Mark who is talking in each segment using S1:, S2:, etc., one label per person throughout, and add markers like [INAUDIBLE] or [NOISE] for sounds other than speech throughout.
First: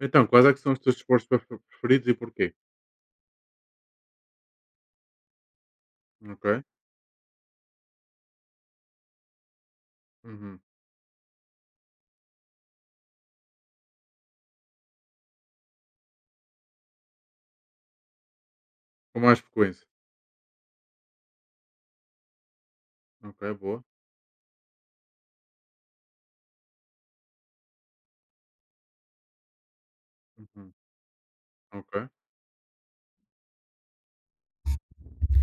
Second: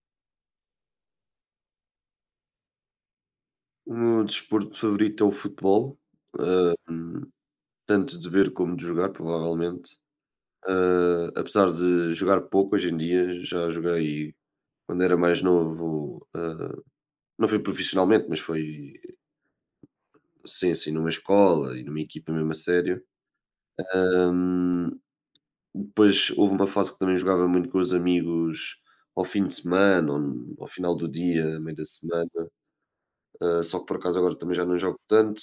S1: Então, quais é que são os teus desportos preferidos e porquê?
S2: O meu desporto favorito é o futebol,
S1: Ok.
S2: tanto de ver como de jogar, provavelmente.
S1: Uhum.
S2: Apesar de jogar pouco hoje em dia, já joguei quando era mais novo, não foi profissionalmente, mas foi
S1: Com mais frequência.
S2: sim, assim, numa escola e numa equipa mesmo a sério.
S1: Ok, boa.
S2: Hum, Depois houve uma fase que também jogava muito com os amigos ao fim de semana, ou ao
S1: Uhum.
S2: final do dia, a meio da
S1: Ok.
S2: semana. Só que por acaso agora também já não jogo tanto.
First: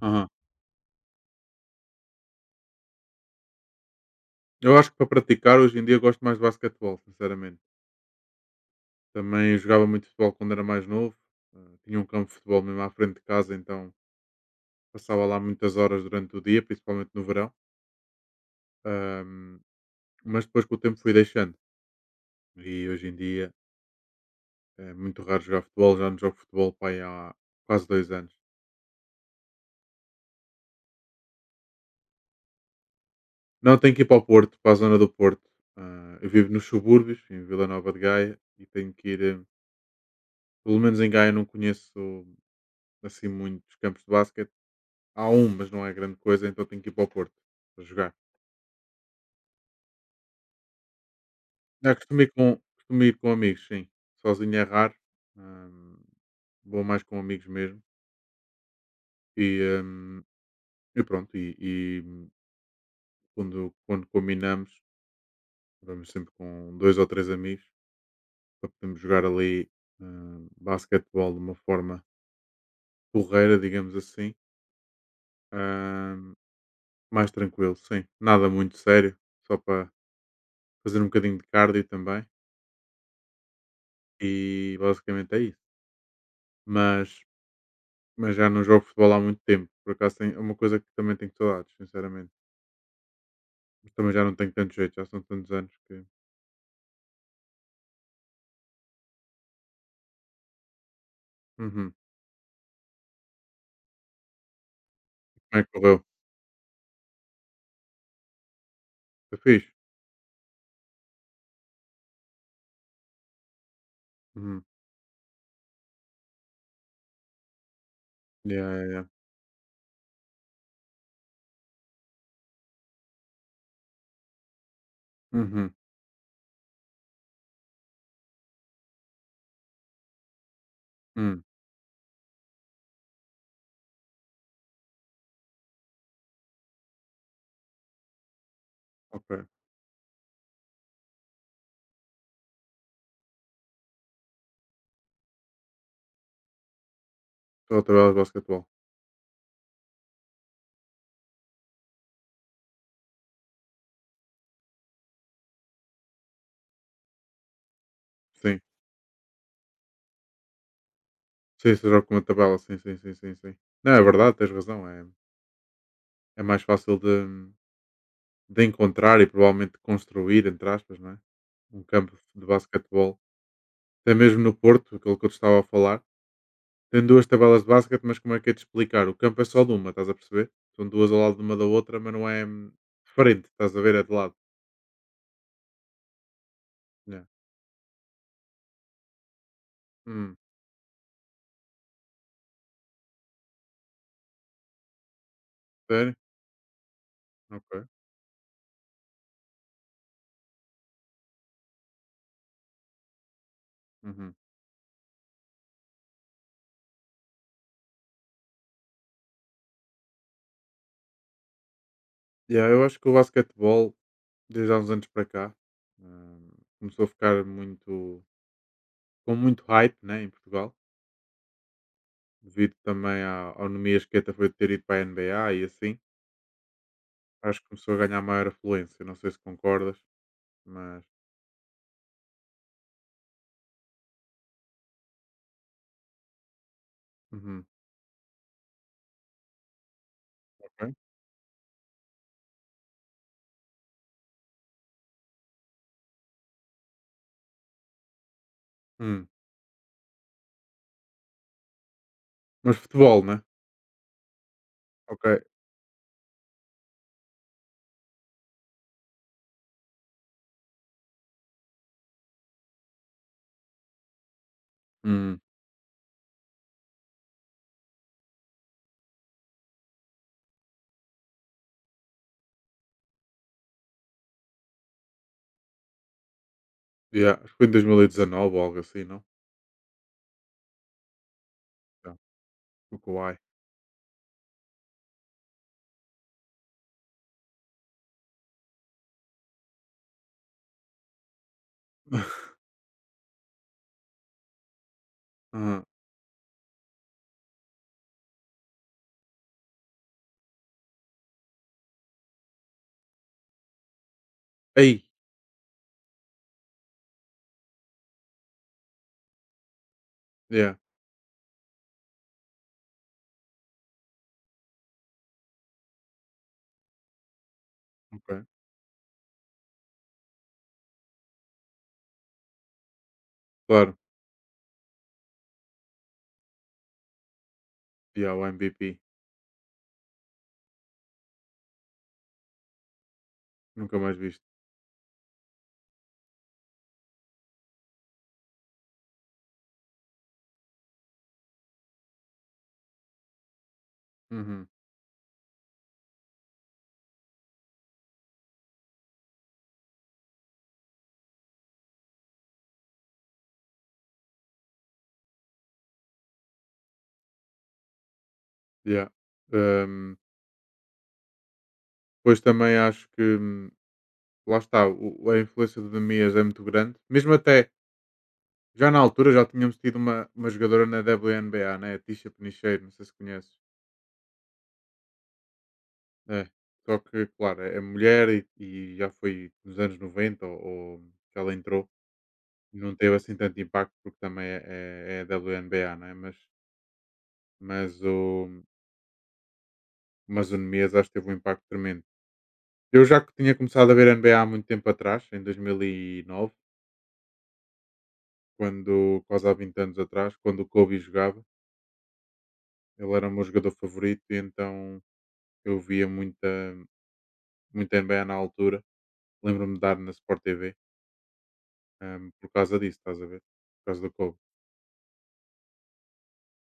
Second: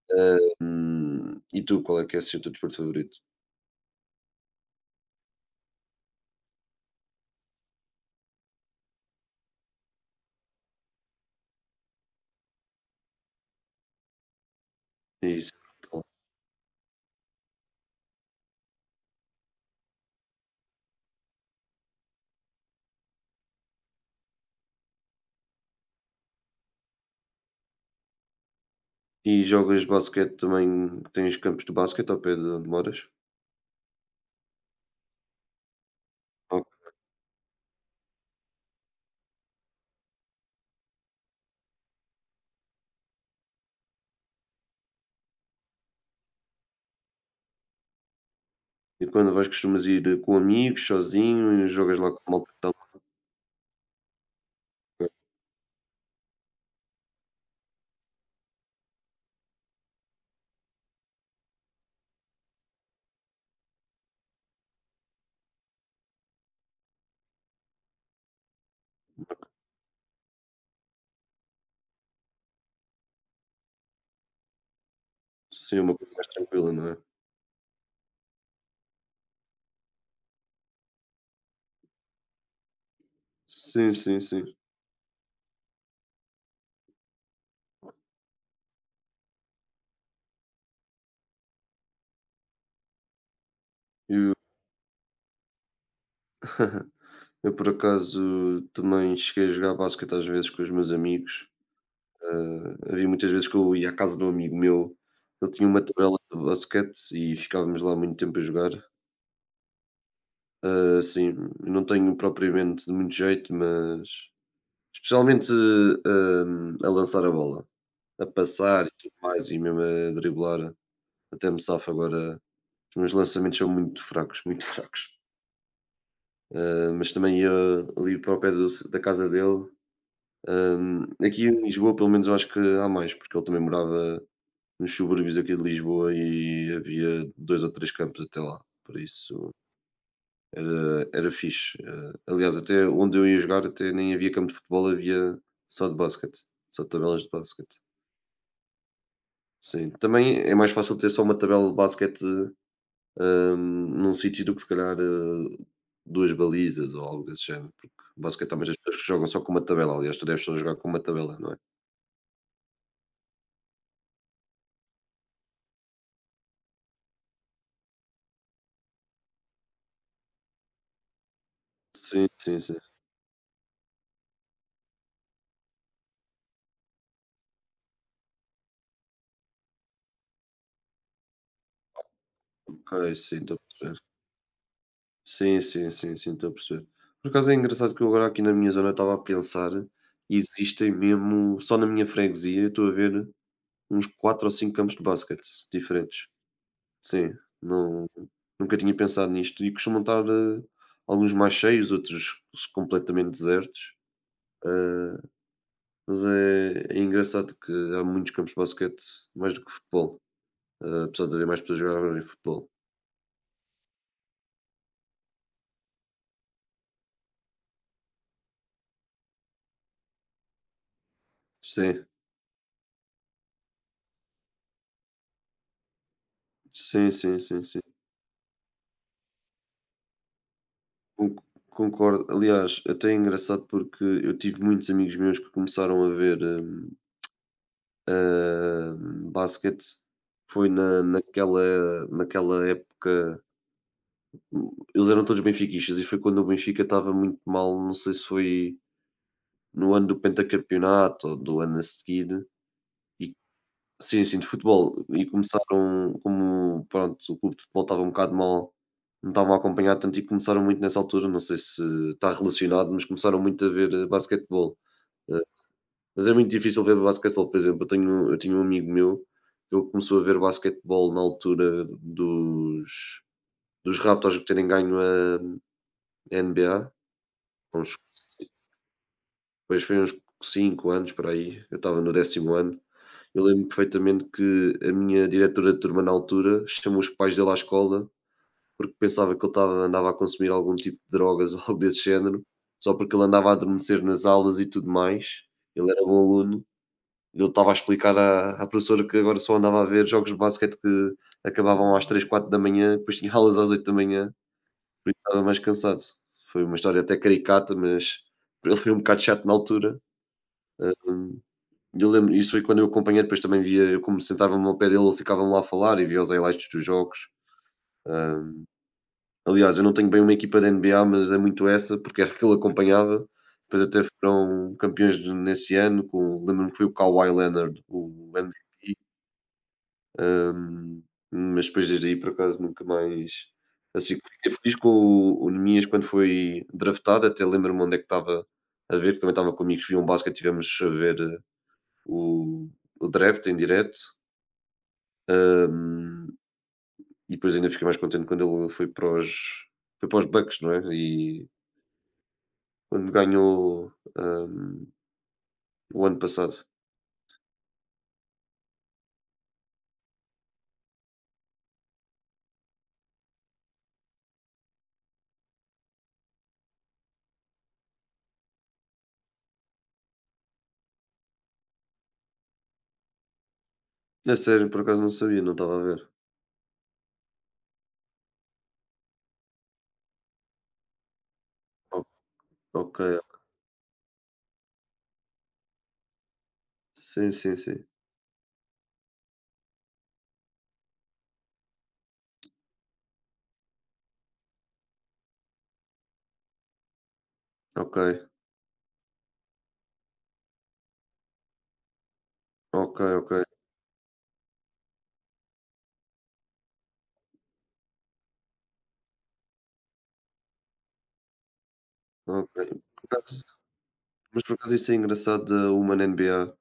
S1: Aham.
S2: E tu, qual é que é assim, o teu desporto favorito?
S1: Eu acho que para praticar, hoje em dia, gosto mais de basquetebol, sinceramente. Também jogava muito futebol quando era mais novo. Tinha um campo de futebol mesmo à frente de casa, então passava
S2: É
S1: lá
S2: isso.
S1: muitas horas durante o dia, principalmente no verão. Ahm, mas depois com o tempo fui deixando. E hoje em dia é muito raro jogar futebol, já não jogo futebol pá, aí há quase 2 anos.
S2: E jogas basquete também, tens campos de basquete ao pé de onde moras?
S1: Não, tenho que ir para o Porto, para a zona do Porto. Ah, eu vivo nos
S2: Ok.
S1: subúrbios, em Vila Nova de Gaia, e tenho que ir. Pelo menos em Gaia não conheço assim muitos campos de basquete. Há um, mas não é grande coisa, então tenho que ir para o Porto para jogar.
S2: E quando vais costumas ir com amigos, sozinho e
S1: Já
S2: jogas lá com
S1: costumo ir
S2: a malta que
S1: com,
S2: está lá
S1: Costumo ir com amigos, sim. Sozinho é raro.
S2: perto?
S1: ah, Vou mais com amigos mesmo. E, hum, e pronto, e quando combinamos, vamos sempre com dois ou três amigos para podermos jogar ali basquetebol de uma forma porreira, digamos assim.
S2: Sim, é uma coisa mais
S1: ahm,
S2: tranquila, não é?
S1: Mais tranquilo, sim. Nada muito sério, só para fazer um bocadinho de cardio também
S2: Sim, sim, sim.
S1: e basicamente é isso. Mas, mas já não jogo futebol há muito tempo, por acaso é uma coisa que também tenho saudades, sinceramente. Mas também já
S2: Eu,
S1: não tenho tanto jeito, já são tantos anos que.
S2: eu por acaso também cheguei a jogar basquete às vezes com os meus amigos.
S1: Uhum.
S2: Havia muitas vezes que eu ia à casa de um amigo meu, ele
S1: Como é
S2: tinha
S1: que
S2: uma
S1: correu?
S2: tabela de basquete e ficávamos lá muito tempo a jogar.
S1: Foi fixe?
S2: Ah, sim, não tenho propriamente de muito jeito, mas
S1: Uhum.
S2: especialmente, a lançar a bola, a
S1: Yeah, yeah,
S2: passar e
S1: yeah.
S2: tudo mais e mesmo a driblar, até me safo. Agora os meus lançamentos são muito fracos, muito [LAUGHS] fracos.
S1: Uhum.
S2: Mas também ia ali para o pé do da casa dele.
S1: Hum.
S2: Aqui em Lisboa pelo menos eu acho que há mais, porque ele também morava nos subúrbios aqui de Lisboa e havia 2 ou 3 campos até lá, por
S1: Ok.
S2: isso era fixe. Aliás, até onde eu ia jogar até nem havia campo de futebol, havia só de basquete, só tabelas de
S1: Só
S2: basquete.
S1: a tabela de basquetebol.
S2: Sim, também é mais fácil ter só uma tabela de basquete, hum, num sítio, do que se calhar, 2 balizas ou algo desse género, porque basquete há
S1: Sim.
S2: as pessoas que jogam só com uma tabela. Aliás, tu deves só jogar com uma tabela, não é?
S1: Sim, se jogo com uma tabela, sim, sim, sim, sim, sim. Não, é verdade, tens razão. É mais fácil de encontrar e provavelmente construir, entre aspas, não é? Um campo
S2: Sim,
S1: de
S2: sim, sim.
S1: basquetebol, até mesmo no Porto, aquilo que eu te estava a falar. Tem duas tabelas de basquete, mas como é que é de explicar? O campo é só de uma, estás a perceber? São duas ao lado de uma da outra, mas não é de
S2: Ok, sim,
S1: frente,
S2: estou a
S1: estás a ver? É de
S2: perceber.
S1: lado.
S2: Sim, sim, sim, sim, estou a perceber.
S1: Yeah.
S2: Por acaso é engraçado que eu agora aqui na minha zona estava a pensar,
S1: Hum,
S2: e existem mesmo, só na minha freguesia, eu estou a ver uns 4 ou 5 campos de basquete
S1: Sério?
S2: diferentes. Sim,
S1: Ok.
S2: não nunca tinha pensado nisto e costumam estar, alguns mais cheios, outros completamente desertos.
S1: Uhum.
S2: eh, mas é engraçado que há muitos campos de basquete mais do que futebol, apesar de haver mais pessoas a jogar futebol.
S1: Yeah, eu acho que o basquetebol, desde há uns anos para cá, hum, começou a ficar muito com muito hype, né, em Portugal,
S2: Sim,
S1: devido também ao Nomi Esqueta foi ter ido para a NBA e assim.
S2: sim, sim,
S1: Acho
S2: sim,
S1: que
S2: sim.
S1: começou a ganhar maior afluência, não sei se concordas, mas.
S2: Con Concordo. Aliás, até é engraçado porque eu tive muitos amigos meus que começaram a ver,
S1: Uhum.
S2: hã, basquete. Foi
S1: Ok.
S2: na naquela época. Eles eram todos benfiquistas e foi quando o Benfica estava muito mal, não sei se foi
S1: Hum.
S2: no ano do pentacampeonato ou do ano a seguir.
S1: Mas futebol,
S2: E,
S1: né?
S2: sim, sim, de futebol. E
S1: Ok.
S2: começaram, como pronto, o clube de futebol estava um bocado mal, não estavam a acompanhar tanto e começaram muito nessa altura, não sei se está relacionado, mas começaram muito a ver basquetebol.
S1: Hum.
S2: Eh, Mas é muito difícil ver basquetebol. Por exemplo, eu tinha um amigo meu, ele começou a ver basquetebol na altura dos Raptors que terem ganho a NBA,
S1: Yeah. Acho que foi em
S2: há uns
S1: 2019 ou algo assim, não?
S2: pois, foi uns 5 anos para aí, eu estava no
S1: Yeah.
S2: 10.º ano.
S1: O Kawhi.
S2: Eu lembro perfeitamente que a minha diretora de turma na altura chamou os pais dele à escola, porque pensava que ele estava andava a consumir algum tipo de drogas ou [LAUGHS] algo desse género,
S1: [LAUGHS]
S2: só porque ele andava a adormecer nas aulas e tudo mais.
S1: Aham.
S2: Ele era bom aluno, ele estava a explicar à professora que agora só andava a ver jogos de basquete que acabavam às três quatro da manhã, depois tinha aulas às 8 da manhã,
S1: Ei!
S2: por isso estava mais cansado. Foi uma história até caricata, mas ele foi um bocado chato na altura.
S1: Yeah.
S2: Eu lembro isso foi quando eu acompanhei, depois também via, eu como sentava-me ao pé dele, ele ficava-me lá a falar e via os highlights dos jogos.
S1: Ok.
S2: Hum, Aliás, eu não tenho bem uma equipa da NBA, mas é muito essa, porque era [LAUGHS] que ele acompanhava. Depois
S1: Claro.
S2: até foram campeões nesse ano, lembro-me que foi o Kawhi Leonard, o
S1: Yeah, o
S2: MVP.
S1: MVP.
S2: hum, mas depois desde aí, por acaso, nunca mais...
S1: Nunca mais
S2: Assim,
S1: visto.
S2: fiquei feliz com o Nemias quando foi draftado, até lembro-me onde é que estava a ver, que também estava com amigos que viam basquete, tivemos a ver o, o draft em direto.
S1: Uhum.
S2: Ahm, e depois ainda fiquei mais contente quando ele foi foi para os Bucks, não é? E quando ganhou, o ano passado.
S1: Yeah. Hum, Depois também acho que, lá está, a influência do Demias é muito grande. Mesmo até, já na altura já tínhamos tido uma jogadora na WNBA, né? A né? Tisha Penicheiro, não sei se conheces.
S2: É sério, por acaso não sabia, não estava a ver.
S1: É, só que, claro, é mulher e já foi nos anos 90 ou que ela entrou
S2: O-
S1: e não
S2: Ok.
S1: teve assim tanto impacto porque também é WNBA, não é?
S2: Sim, sim, sim.
S1: Mas o, mas o Nemias acho que teve um impacto tremendo. Eu já que tinha começado a ver NBA há muito tempo atrás, em 2009,
S2: Ok,
S1: quase há 20 anos atrás, quando o Kobe jogava,
S2: ok,
S1: ele era o
S2: ok.
S1: meu jogador favorito e então eu via muita, muita NBA na altura. Lembro-me de dar na Sport TV, por
S2: Ok.
S1: causa disso,
S2: Por
S1: estás a ver?
S2: acaso-
S1: Por causa do Kobe.
S2: mas por acaso isso é engraçado da Human NBA.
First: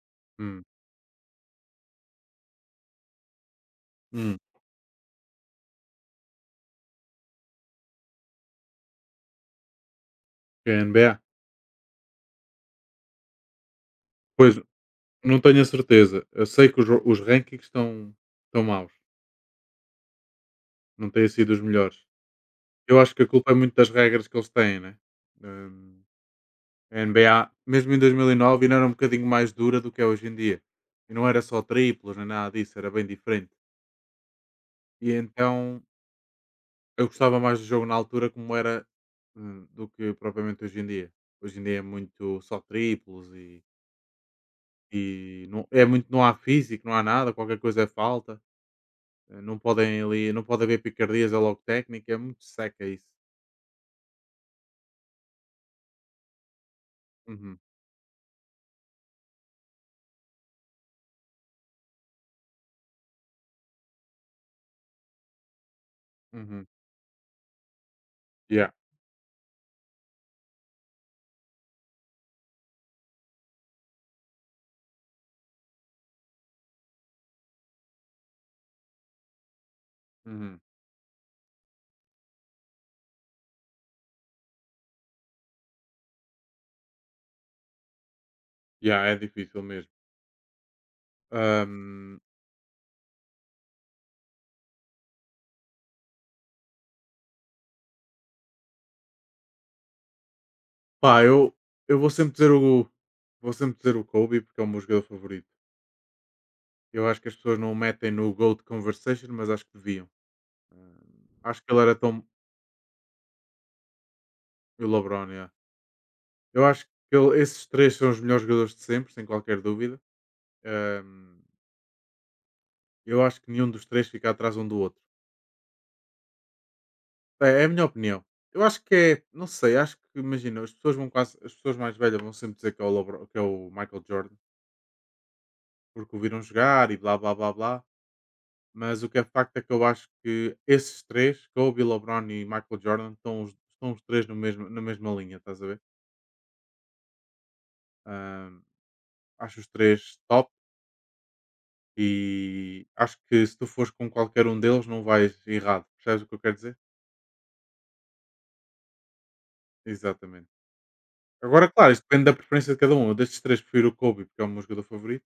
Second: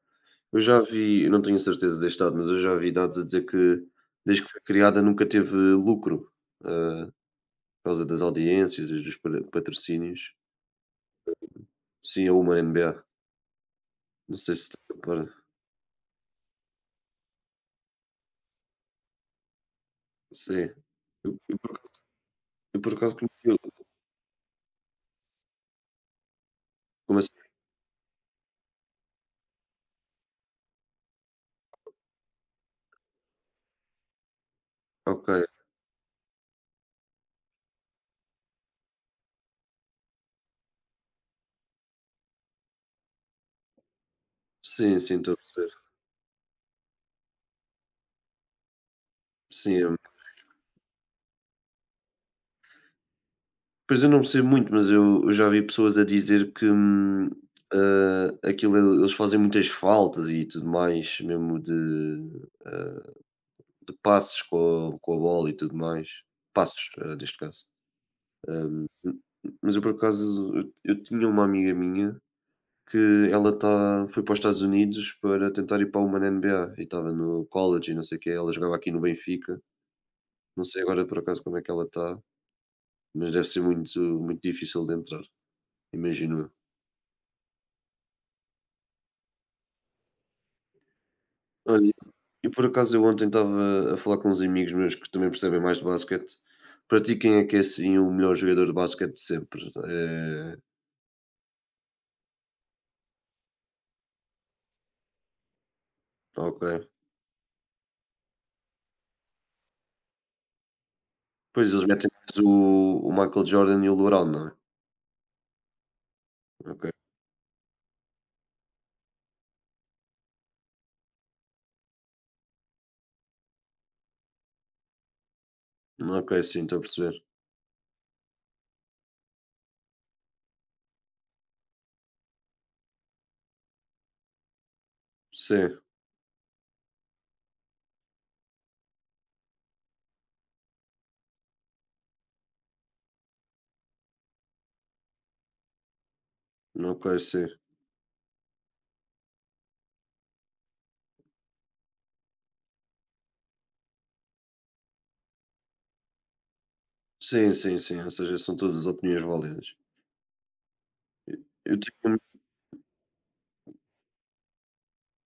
S2: Eu
S1: Hum.
S2: já vi, eu não tenho certeza deste dado, mas eu já vi dados a dizer que
S1: Hum,
S2: desde que foi criada nunca teve lucro, ah, por causa das audiências e dos patrocínios.
S1: que é a NBA?
S2: Sim, a Human NBA. Não
S1: Pois,
S2: sei se está para.
S1: não tenho a certeza. Eu sei que os rankings estão maus,
S2: Sim.
S1: não têm
S2: Eu,
S1: sido os
S2: eu por acaso
S1: melhores.
S2: eu por
S1: Eu acho
S2: acaso
S1: que a culpa é
S2: conheci-lo.
S1: muito das regras que eles têm, né. Hum, a
S2: Como assim?
S1: NBA, mesmo em 2009 ainda era um bocadinho mais dura do que é hoje em dia. E não era só triplos nem nada disso, era bem diferente. E
S2: Ok.
S1: então, eu gostava mais do jogo na altura como era, do que propriamente hoje em dia. Hoje em dia é muito só triplos e
S2: Sim, sim, estou a
S1: e não
S2: perceber.
S1: é muito, não há físico, não há nada, qualquer coisa é falta. Não
S2: Sim.
S1: podem ali, não pode haver picardias, é logo técnica, é muito seca isso.
S2: Pois eu não percebo muito, mas eu já vi pessoas a dizer que
S1: Uhum,
S2: aquilo eles fazem muitas faltas e tudo mais, mesmo ah, de passos com a bola e tudo mais.
S1: uhum.
S2: Passos, neste caso.
S1: Yeah,
S2: Mas eu por acaso eu tinha uma amiga minha que ela foi para os Estados Unidos para tentar ir para uma na NBA, e estava no college e não sei o quê, ela jogava aqui no Benfica,
S1: uhum.
S2: não sei agora por acaso como é que ela está, mas deve ser muito muito difícil de entrar, imagino eu.
S1: Yeah, é difícil mesmo.
S2: Olha,
S1: Ahm,
S2: e por acaso eu ontem estava a falar com uns amigos meus que também percebem mais de basquete, para ti quem é que é assim o melhor jogador de basquete de sempre?
S1: Pá, eu vou sempre dizer o Kobe porque é o meu jogador favorito.
S2: Ok.
S1: Eu acho que as pessoas não o metem no GOAT Conversation, mas acho que deviam. Acho
S2: Pois
S1: que ele
S2: eles
S1: era
S2: metem
S1: tão.
S2: mais o Michael Jordan e o LeBron, não é?
S1: E o LeBron, yeah. Eu acho
S2: Ok.
S1: que esses três são os melhores jogadores de sempre, sem qualquer dúvida. Ahm, eu acho que nenhum dos três fica atrás um do outro.
S2: Ok, sim, estou a perceber.
S1: É a minha opinião. Eu acho que é, não sei, acho que imagina, as pessoas vão quase, as pessoas mais velhas vão sempre dizer que é o Michael Jordan,
S2: Sim,
S1: porque o viram jogar e blá blá blá blá. Mas o que é facto é que eu acho que esses três, Kobe, LeBron e Michael Jordan, estão os três no mesmo, na mesma linha, estás a ver?
S2: ok, sim.
S1: Ahm, Acho os três top e acho que se tu fores com qualquer um deles não vais errado. Percebes o que eu quero dizer?
S2: Sim, sim, sim, ou seja, são todas as opiniões válidas.
S1: Exatamente. Agora,
S2: Eu
S1: claro, isto
S2: tenho
S1: depende da preferência de cada um. Eu destes três prefiro o Kobe, porque é o meu jogador favorito.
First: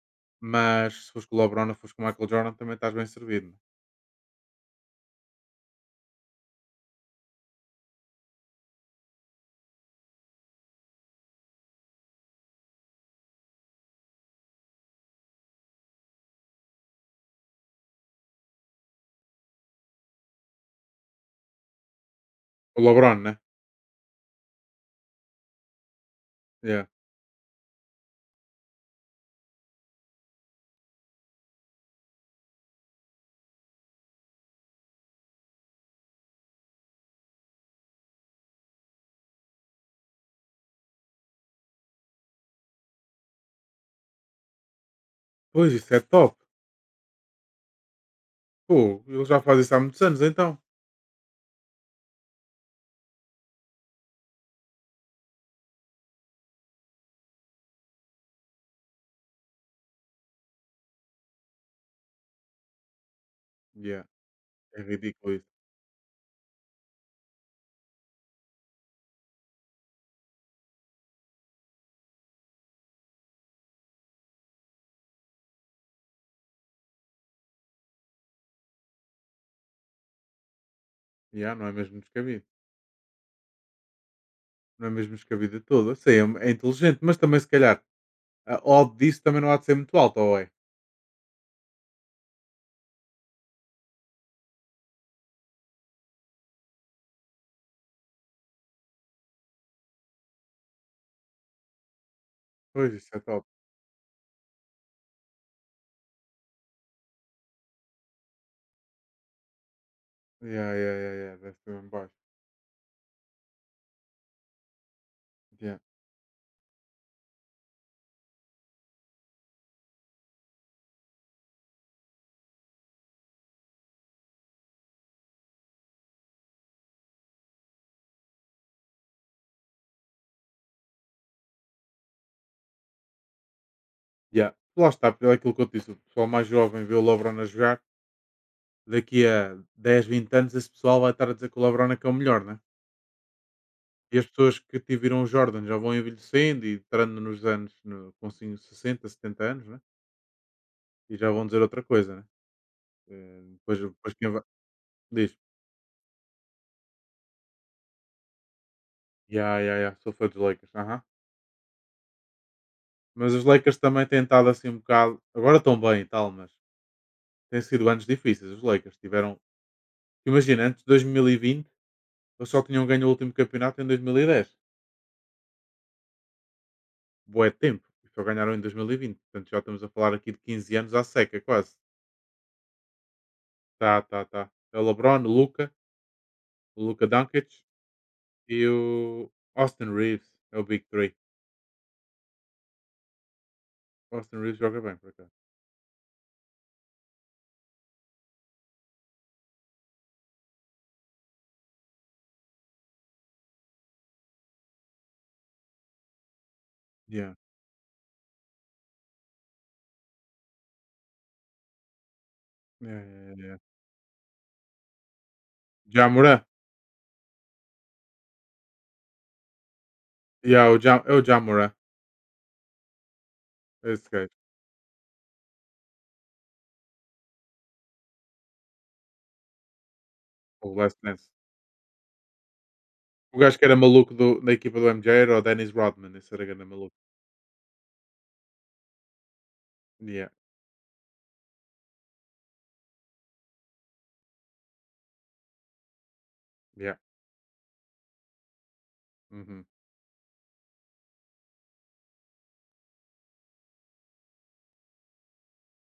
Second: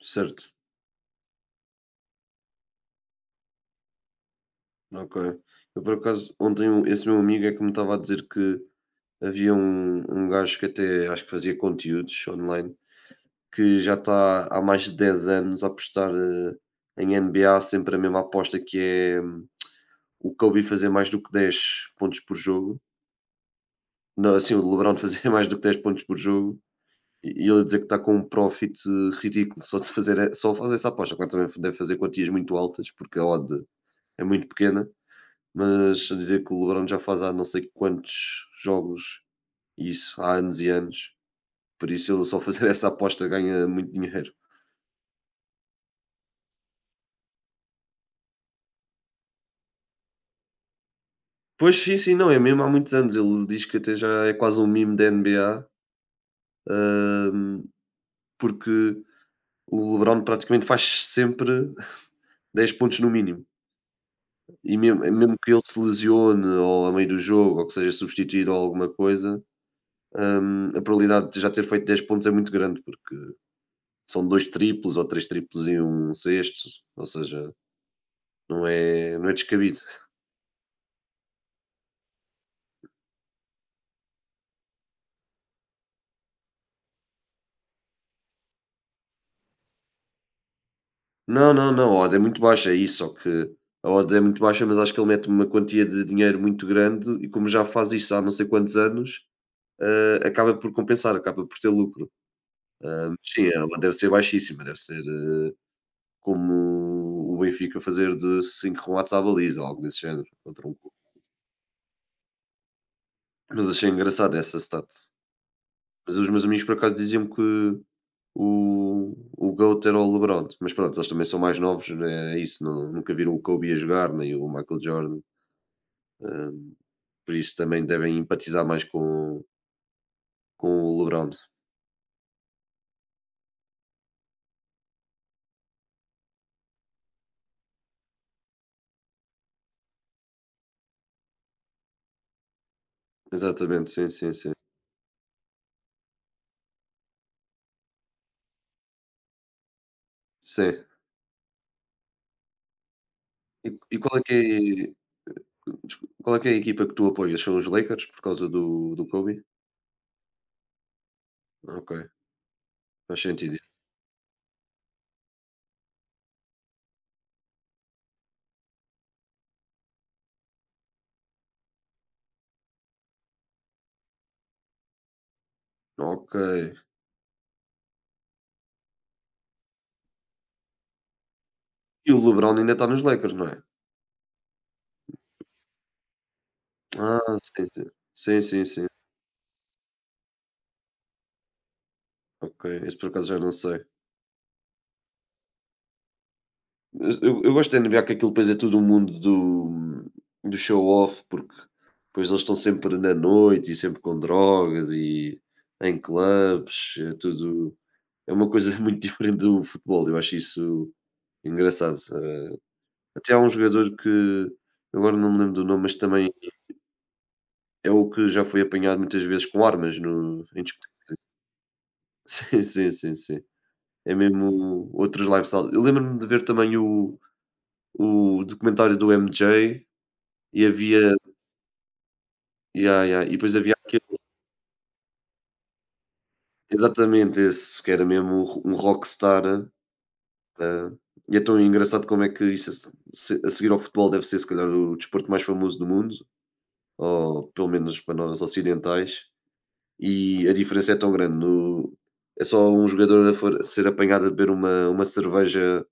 S2: certo,
S1: Mas se fores com o LeBron ou fores com o Michael Jordan também estás bem servido. Né?
S2: ok. Eu por acaso, ontem esse meu amigo é que me estava a dizer que havia um gajo que até acho que fazia conteúdos online, que já está há mais de 10 anos a apostar, em NBA, sempre a mesma aposta que é, o Kobe fazer mais do que 10 pontos por
S1: O
S2: jogo.
S1: LeBron, né?
S2: Não, assim, o LeBron [LAUGHS] fazer mais do que 10 pontos por jogo.
S1: Yeah.
S2: E ele a dizer que está com um profit ridículo só de fazer e só fazer essa aposta. Claro, também deve fazer quantias muito altas, porque a odd é muito pequena, mas a dizer que o LeBron já faz há não sei quantos jogos, e isso há anos e anos, por isso ele só fazer [LAUGHS] essa aposta ganha muito dinheiro.
S1: Pois, isso é top. Pô, ele já faz isso há muitos anos então.
S2: Pois sim, sim, não, é mesmo há muitos anos. Ele diz que até já é quase um mimo da NBA, hum, porque o LeBron praticamente faz sempre [LAUGHS] 10 pontos no mínimo.
S1: Yeah.
S2: E
S1: É
S2: mesmo
S1: ridículo
S2: mesmo
S1: isso.
S2: que ele se lesione ou a meio do jogo ou que seja substituído ou alguma coisa, a probabilidade de já ter feito 10 pontos é muito grande, porque são 2 triplos ou 3 triplos e um sexto, ou seja, não é descabido.
S1: Yeah, não é mesmo descabido. Não é mesmo descabido de todo. Eu sei, é inteligente, mas também se calhar a odd disso também não há de ser muito alta, ou é?
S2: Não, não, não, a odd é muito baixa, é isso, só que a odd é muito baixa, mas acho que ele mete uma quantia de dinheiro muito grande e como já faz isso há não sei quantos anos, acaba por compensar, acaba por ter lucro.
S1: Pois, isso é top.
S2: Sim, ela deve ser baixíssima, deve ser, como o Benfica fazer de 5 remates à baliza ou algo desse género, contra
S1: Yeah,
S2: um tronco.
S1: yeah, yeah, yeah. Deve ser bem baixo.
S2: Mas achei engraçado essa stat.
S1: Yeah.
S2: Mas os meus amigos por acaso diziam que o, o GOAT era o LeBron, mas pronto, eles também são mais novos, né? É isso, não, nunca viram o Kobe a jogar, nem o Michael Jordan. hum, por isso também devem empatizar mais com o LeBron.
S1: Yeah. Lá está, é aquilo que eu te disse. O pessoal mais jovem vê o LeBron a jogar. Daqui a 10, 20 anos esse pessoal vai estar a dizer que o LeBron é que é o melhor, né?
S2: Exatamente, sim,
S1: E as
S2: sim, sim.
S1: pessoas que tiveram o Jordan já vão envelhecendo e entrando nos anos no, com assim, 60, 70 anos, né?
S2: Sim.
S1: E já vão dizer outra coisa, né?
S2: E,
S1: Depois,
S2: e
S1: depois
S2: qual, é
S1: quem
S2: que
S1: vai,
S2: é,
S1: diz,
S2: desculpa, qual é que é a equipa que tu apoias? São os Lakers por causa do Kobe?
S1: ya, ya, ya, sou fã dos Lakers. Aham.
S2: Ok, faz
S1: Mas os
S2: sentido.
S1: Lakers também têm estado assim um bocado, agora estão bem e tal, mas têm sido anos difíceis. Os Lakers tiveram, imagina, antes de 2020, eles só tinham ganho o último campeonato em 2010.
S2: Ok.
S1: Boé tempo. E só ganharam em 2020. Portanto, já estamos a falar aqui de 15 anos à seca, quase.
S2: E o LeBron ainda está nos Lakers, não é?
S1: Tá, tá, tá. É o LeBron, o Luca
S2: Ah,
S1: Doncic,
S2: sim, sim. Sim, sim,
S1: e
S2: sim.
S1: o Austin Reeves, é o Big Three.
S2: Ok, esse por acaso já não sei.
S1: Austin Reeves joga bem, por acaso.
S2: Mas eu gosto de NBA, que aquilo depois é tudo o mundo do show-off, porque depois eles estão sempre na noite e sempre com drogas e em clubes, é
S1: Yeah.
S2: tudo. É uma coisa [LAUGHS] muito diferente do futebol, eu acho isso engraçado.
S1: Yeah,
S2: Até
S1: yeah,
S2: há
S1: yeah,
S2: um
S1: yeah.
S2: jogador que agora não me lembro do nome, mas
S1: Ja
S2: também é o que já foi apanhado muitas vezes com armas no, em...
S1: Yeah, o Jam é o Ja
S2: Sim, sim, sim, sim.
S1: é esse
S2: É
S1: gajo,
S2: mesmo outros lifestyle. Eu lembro-me de ver também o documentário do MJ e
S1: o Last
S2: havia,
S1: Dance.
S2: yeah, yeah, e
S1: O
S2: depois
S1: gajo que
S2: havia
S1: era maluco
S2: aquele
S1: da equipa do MJ era o Dennis Rodman, esse era grande maluco.
S2: exatamente esse, que era mesmo um rockstar,
S1: Yeah,
S2: hã, e é tão engraçado como é que isso, a se a seguir ao futebol deve ser se calhar o desporto mais famoso do mundo,
S1: yeah.
S2: ou pelo menos para nós ocidentais,
S1: Uhum.
S2: e a diferença é tão grande no, é só um jogador a for ser apanhado a beber uma cerveja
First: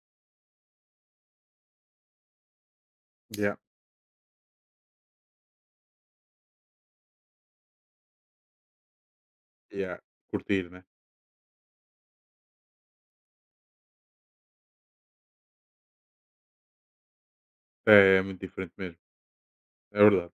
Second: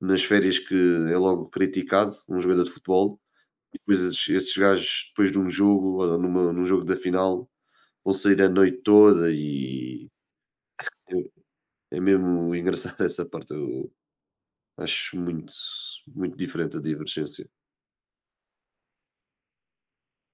S2: nas férias que é logo criticado, um jogador de futebol,
S1: Yeah,
S2: e depois esses gajos, depois de um jogo, ou num jogo da final, vão sair a noite toda
S1: yeah.
S2: e
S1: Curtir, né?
S2: é é mesmo [LAUGHS] engraçado essa parte. Eu acho muito, muito diferente a divergência.
S1: É muito diferente mesmo. É verdade.